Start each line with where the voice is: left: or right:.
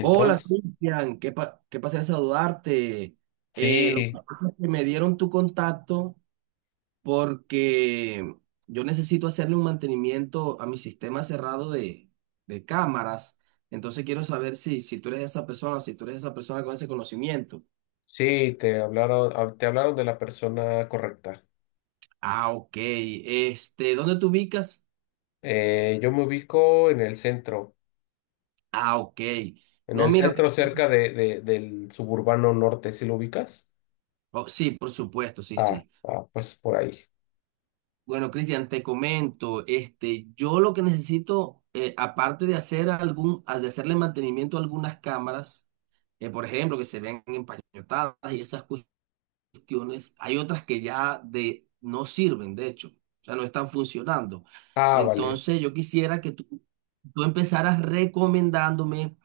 right: Hola, Cristian, qué pasé a saludarte. Lo que
left: sí,
right: pasa es que me dieron tu contacto porque yo necesito hacerle un mantenimiento a mi sistema cerrado de cámaras. Entonces quiero saber si tú eres esa persona, si tú eres esa persona con ese conocimiento.
left: sí, te hablaron, te hablaron de la persona correcta.
right: Ah, ok. Este, ¿dónde te ubicas?
left: Yo me ubico
right: Ah, ok.
left: en
right: No,
left: el
right: mira,
left: centro cerca de, del suburbano norte, ¿sí lo ubicas?
right: oh, sí, por supuesto, sí,
left: Ah,
right: sí.
left: ah, pues por ahí.
right: Bueno, Cristian, te comento, este, yo lo que necesito, aparte de hacer de hacerle mantenimiento a algunas cámaras, por ejemplo, que se vean empañotadas y esas cuestiones, hay otras que ya no sirven, de hecho, o sea, no están funcionando.
left: Ah, vale.
right: Entonces, yo quisiera que tú empezaras recomendándome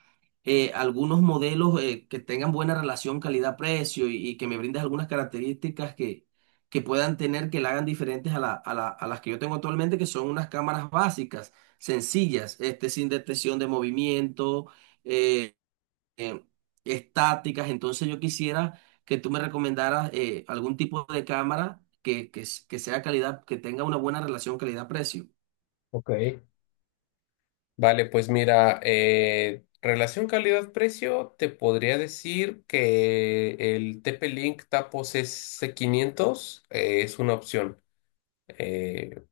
right: algunos modelos que tengan buena relación calidad-precio y que me brindes algunas características que puedan tener, que la hagan diferentes a las que yo tengo actualmente, que son unas cámaras básicas, sencillas, este, sin detección de movimiento. eh, eh, Estáticas. Entonces yo quisiera que tú me recomendaras algún tipo de cámara que sea calidad, que tenga una buena relación calidad-precio.
left: Ok, vale, pues mira, relación calidad-precio, te podría decir que el TP-Link Tapos S500 es una opción. Eh,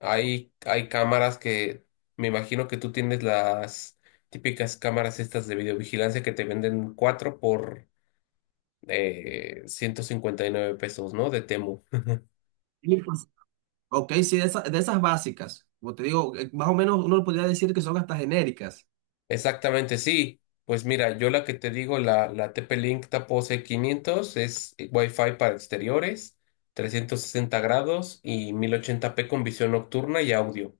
left: hay cámaras que me imagino que tú tienes las típicas cámaras estas de videovigilancia que te venden cuatro por 159 pesos, ¿no? De Temu.
right: Sí, pues. Ok, sí, de esas básicas. Como te digo, más o menos uno podría decir que son hasta genéricas.
left: Exactamente, sí. Pues mira, yo la que te digo, la TP-Link Tapose 500 es Wi-Fi para exteriores, 360 grados y 1080p con visión nocturna y audio.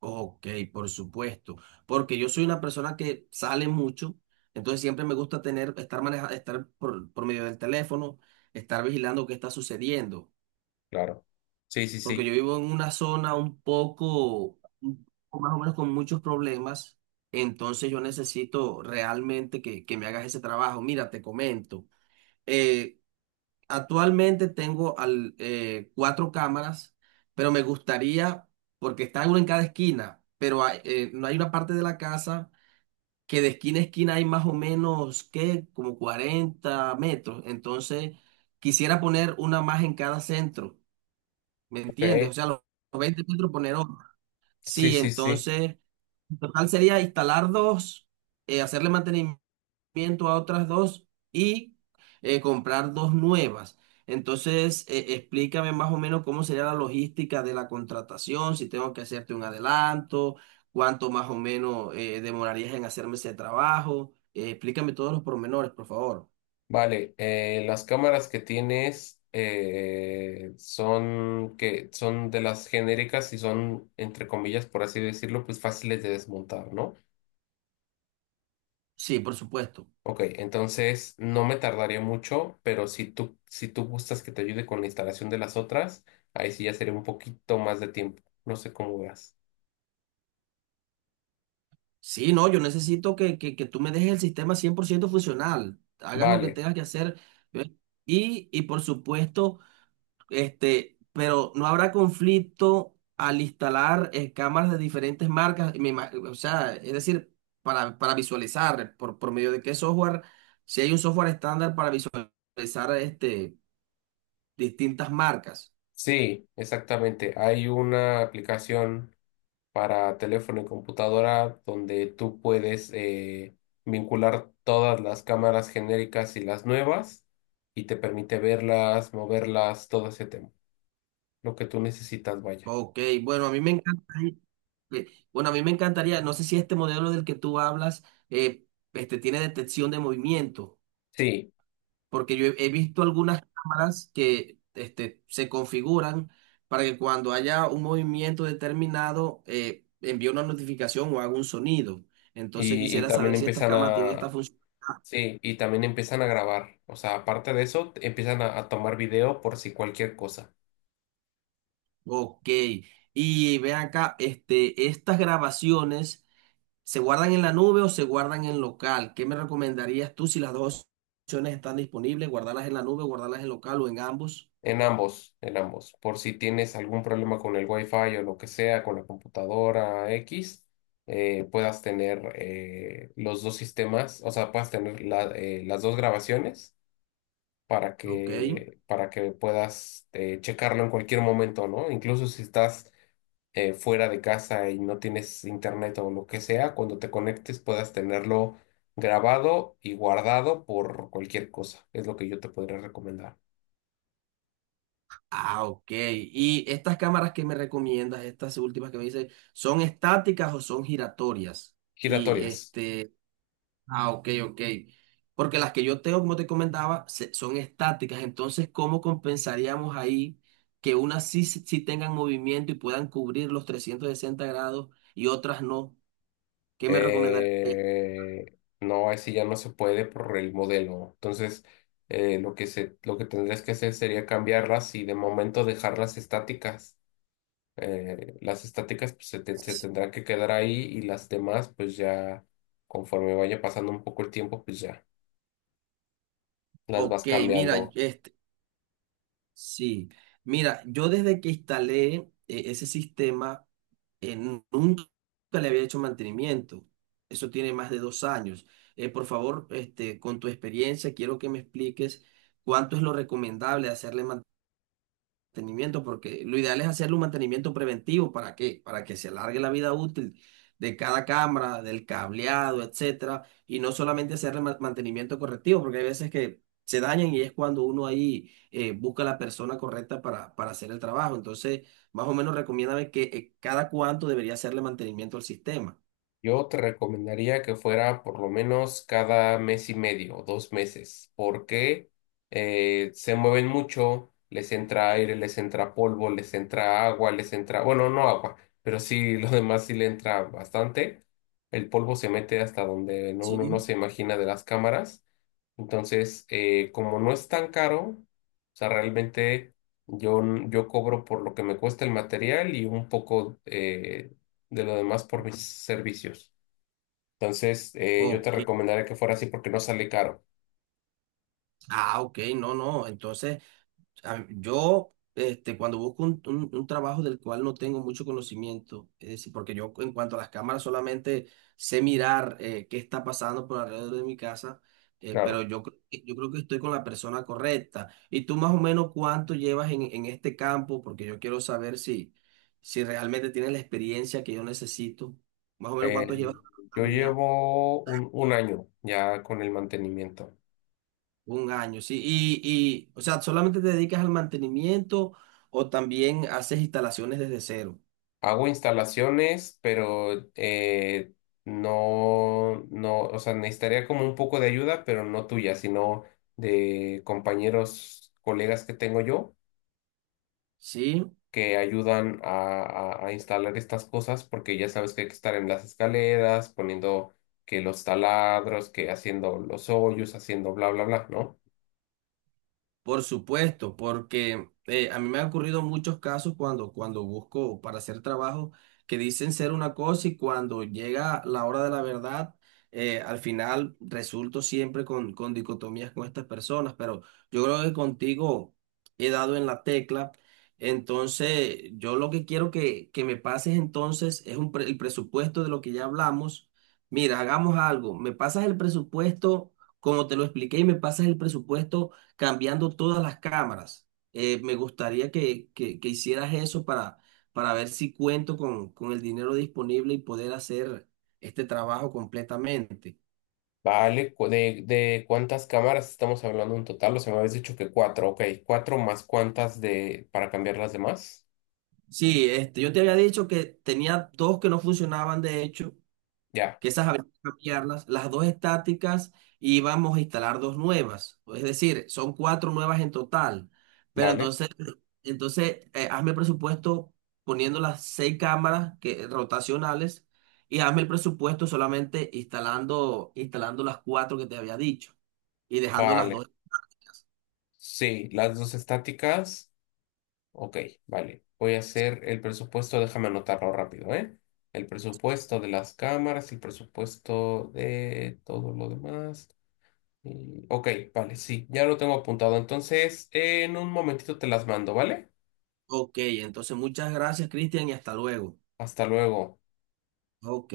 right: Ok, por supuesto. Porque yo soy una persona que sale mucho, entonces siempre me gusta tener, estar manejando, estar por medio del teléfono, estar vigilando qué está sucediendo.
left: Claro. Sí, sí,
right: Porque
left: sí.
right: yo vivo en una zona un poco más o menos con muchos problemas, entonces yo necesito realmente que me hagas ese trabajo. Mira, te comento, eh, actualmente tengo cuatro cámaras, pero me gustaría, porque está uno en cada esquina, pero no hay una parte de la casa que de esquina a esquina hay más o menos, ¿qué? Como 40 metros, entonces quisiera poner una más en cada centro. ¿Me entiendes?
left: Ok.
right: O sea, los 20 metros poner otro.
left: Sí,
right: Sí,
left: sí, sí.
right: entonces, en total sería instalar dos, hacerle mantenimiento a otras dos y comprar dos nuevas. Entonces, explícame más o menos cómo sería la logística de la contratación, si tengo que hacerte un adelanto, cuánto más o menos demorarías en hacerme ese trabajo. Explícame todos los pormenores, por favor.
left: Vale, las cámaras que tienes son que son de las genéricas y son, entre comillas, por así decirlo, pues fáciles de desmontar, ¿no?
right: Sí, por supuesto.
left: Ok, entonces no me tardaría mucho, pero si tú gustas que te ayude con la instalación de las otras, ahí sí ya sería un poquito más de tiempo. No sé cómo veas.
right: Sí, no, yo necesito que que tú me dejes el sistema 100% funcional, hagas lo que
left: Vale,
right: tengas que hacer. ¿Ve? Y por supuesto, este, pero no habrá conflicto al instalar cámaras de diferentes marcas, o sea, es decir, para visualizar por medio de qué software, si hay un software estándar para visualizar este, distintas marcas.
left: sí, exactamente. Hay una aplicación para teléfono y computadora, donde tú puedes vincular todas las cámaras genéricas y las nuevas y te permite verlas, moverlas, todo ese tema, lo que tú necesitas, vaya.
right: Ok, bueno, a mí me encanta. Eh, Bueno, a mí me encantaría, no sé si este modelo del que tú hablas eh, este, tiene detección de movimiento,
left: Sí,
right: porque yo he visto algunas cámaras que este, se configuran para que cuando haya un movimiento determinado envíe una notificación o haga un sonido. Entonces
left: y, y
right: quisiera
left: también
right: saber si estas
left: empiezan
right: cámaras tienen esta
left: a,
right: función.
left: sí, y también empiezan a grabar, o sea, aparte de eso, empiezan a tomar video por si cualquier cosa.
right: Ok. Y ve acá, este, estas grabaciones. ¿Se guardan en la nube o se guardan en local? ¿Qué me recomendarías tú si las dos opciones están disponibles? ¿Guardarlas en la nube, guardarlas en local o en ambos?
left: En ambos, en ambos. Por si tienes algún problema con el Wi-Fi o lo que sea, con la computadora X, puedas tener los dos sistemas, o sea, puedas tener las dos grabaciones
right: Ok.
left: para que puedas checarlo en cualquier momento, ¿no? Incluso si estás fuera de casa y no tienes internet o lo que sea, cuando te conectes puedas tenerlo grabado y guardado por cualquier cosa. Es lo que yo te podría recomendar.
right: Ah, ok. ¿Y estas cámaras que me recomiendas, estas últimas que me dices, son estáticas o son giratorias? Y
left: Giratorias.
right: este, ah, ok, ok. Porque las que yo tengo, como te comentaba, son estáticas. Entonces, ¿cómo compensaríamos ahí que unas sí, sí tengan movimiento y puedan cubrir los 360 grados y otras no? ¿Qué me recomendarías?
left: No, así ya no se puede por el modelo. Entonces, lo que tendrías que hacer sería cambiarlas y de momento dejarlas estáticas. Las estáticas pues, se tendrán que quedar ahí y las demás, pues ya conforme vaya pasando un poco el tiempo, pues ya las vas
right: Ok, mira,
left: cambiando.
right: este, sí. Mira, yo desde que instalé ese sistema, nunca le había hecho mantenimiento. Eso tiene más de 2 años. Por favor, este, con tu experiencia, quiero que me expliques cuánto es lo recomendable hacerle mantenimiento, porque lo ideal es hacerle un mantenimiento preventivo. ¿Para qué? Para que se alargue la vida útil de cada cámara, del cableado, etcétera, y no solamente hacerle mantenimiento correctivo, porque hay veces que se dañan y es cuando uno ahí busca la persona correcta para hacer el trabajo. Entonces, más o menos recomiéndame que cada cuánto debería hacerle mantenimiento al sistema.
left: Yo te recomendaría que fuera por lo menos cada mes y medio o dos meses, porque se mueven mucho, les entra aire, les entra polvo, les entra agua, les entra, bueno, no agua, pero sí lo demás sí le entra bastante. El polvo se mete hasta donde
right: Sí.
left: uno no se imagina de las cámaras. Entonces, como no es tan caro, o sea, realmente yo, yo cobro por lo que me cuesta el material y un poco de lo demás por mis servicios. Entonces, yo te
right: Ok.
left: recomendaría que fuera así porque no sale caro.
right: Ah, ok, no, no. Entonces. Yo, este, cuando busco un trabajo del cual no tengo mucho conocimiento, es decir, porque yo en cuanto a las cámaras solamente sé mirar qué está pasando por alrededor de mi casa, pero
left: Claro.
right: yo creo que estoy con la persona correcta. ¿Y tú más o menos cuánto llevas en este campo? Porque yo quiero saber si, si realmente tienes la experiencia que yo necesito. Más o menos
left: Eh,
right: cuánto llevas
left: yo
right: trabajando ya.
left: llevo un año ya con el mantenimiento.
right: Un año, sí. Y, o sea, ¿solamente te dedicas al mantenimiento o también haces instalaciones desde cero?
left: Hago instalaciones, pero no, no, o sea, necesitaría como un poco de ayuda, pero no tuya, sino de compañeros, colegas que tengo yo
right: Sí.
left: que ayudan a, a instalar estas cosas, porque ya sabes que hay que estar en las escaleras, poniendo que los taladros, que haciendo los hoyos, haciendo bla, bla, bla, ¿no?
right: Por supuesto, porque a mí me han ocurrido muchos casos cuando, cuando busco para hacer trabajo que dicen ser una cosa y cuando llega la hora de la verdad, al final resulto siempre con dicotomías con estas personas, pero yo creo que contigo he dado en la tecla. Entonces, yo lo que quiero que me pases entonces es un el presupuesto de lo que ya hablamos. Mira, hagamos algo. Me pasas el presupuesto como te lo expliqué y me pasas el presupuesto cambiando todas las cámaras. Me gustaría que, que hicieras eso para ver si cuento con el dinero disponible y poder hacer este trabajo completamente.
left: Vale, de cuántas cámaras estamos hablando en total, o sea, me habías dicho que cuatro, ok, cuatro más cuántas de, para cambiar las demás,
right: Sí, este, yo te había dicho que tenía dos que no funcionaban, de hecho,
left: ya,
right: piezas habría que cambiarlas, las dos estáticas y vamos a instalar dos nuevas. Es decir, son cuatro nuevas en total. Pero
left: vale,
right: entonces, entonces hazme el presupuesto poniendo las seis cámaras rotacionales y hazme el presupuesto solamente instalando las cuatro que te había dicho y dejando las
left: vale,
right: dos.
left: sí, las dos estáticas. Ok, vale. Voy a hacer el presupuesto, déjame anotarlo rápido, ¿eh? El presupuesto de las cámaras, el presupuesto de todo lo demás. Ok, vale, sí, ya lo tengo apuntado. Entonces, en un momentito te las mando, ¿vale?
right: Ok, entonces muchas gracias, Cristian, y hasta luego.
left: Hasta luego.
right: Ok.